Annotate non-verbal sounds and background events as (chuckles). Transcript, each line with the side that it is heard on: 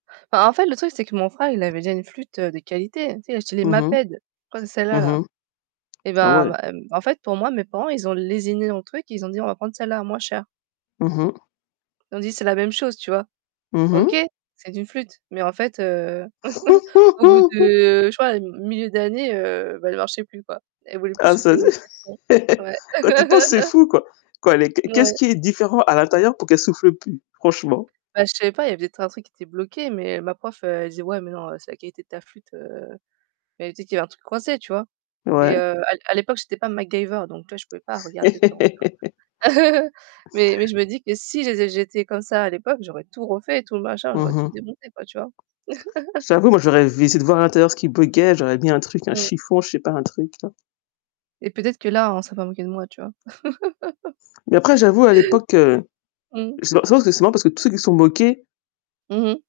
right: Bah, en fait le truc c'est que mon frère, il avait déjà une flûte, heu, de qualité. Tu sais, il achetait les
left: Mmh mh.
right: Maped.
left: Mmh
right: Concelala.
left: mh.
right: Eh
left: Ah
right: bah,
left: ouais!
right: m m en fait pour moi, mes parents ils ont lésiné dans le truc. Ils ont dit: «On va prendre celle-là à moins cher».
left: Mmh mh.
right: Ils ont dit: «C'est la même chose», tu vois?
left: Mmh
right: OK,
left: mh.
right: c'est une flûte, mais en fait, heu, (chuckles) au bout
left: (giggles)
right: de, je crois, m milieu d'année, heu, bah elle marchait plus quoi. Elle voulait plus
left: Ah, ça
right: souffler, il y avait plus de son.
left: c'est
right: Ouais.
left: (laughs) Quand t'y penses, c'est
right: (laughs)
left: fou, quoi. Quoi, elle est Que,
right: Ouais.
left: qu'est-ce qui est différent à l'intérieur pour qu'elle souffle plus, franchement?
right: Bah, je savais pas, il y avait peut-être un truc qui était bloqué, mais ma prof, heu, elle disait: «Ouais, mais non, heu, c'est la qualité de ta flûte, heu». Elle dit qu'il y a un truc coincé, tu vois? Et
left: Ouais.
right: heu, à à l'époque, j'étais pas MacGyver, donc là, je pouvais pas regarder dedans,
left: (laughs)
right: tu vois? (chuckles) Mais mais je me dis que si j'ai-j'étais comme ça à l'époque, j'aurais tout refait et tout machin.
left: Mmh
right: J'aurais tout
left: mh.
right: démonté quoi, tu vois? (chuckles)
left: J'avoue, moi j'aurais v essayé de voir à l'intérieur ce qui buggeait. j'aurais mis un truc, un
right: Mmh mh.
left: chiffon, je sais pas, un truc là.
right: Et peut-être que là, on serait pas moqué de moi, tu vois? (chuckles)
left: Mais après j'avoue à l'époque, heu
right: Mmh.
left: Je sais pas, je pense que c'est justement parce que tous ceux qui se sont moqués
right: Mmh mh.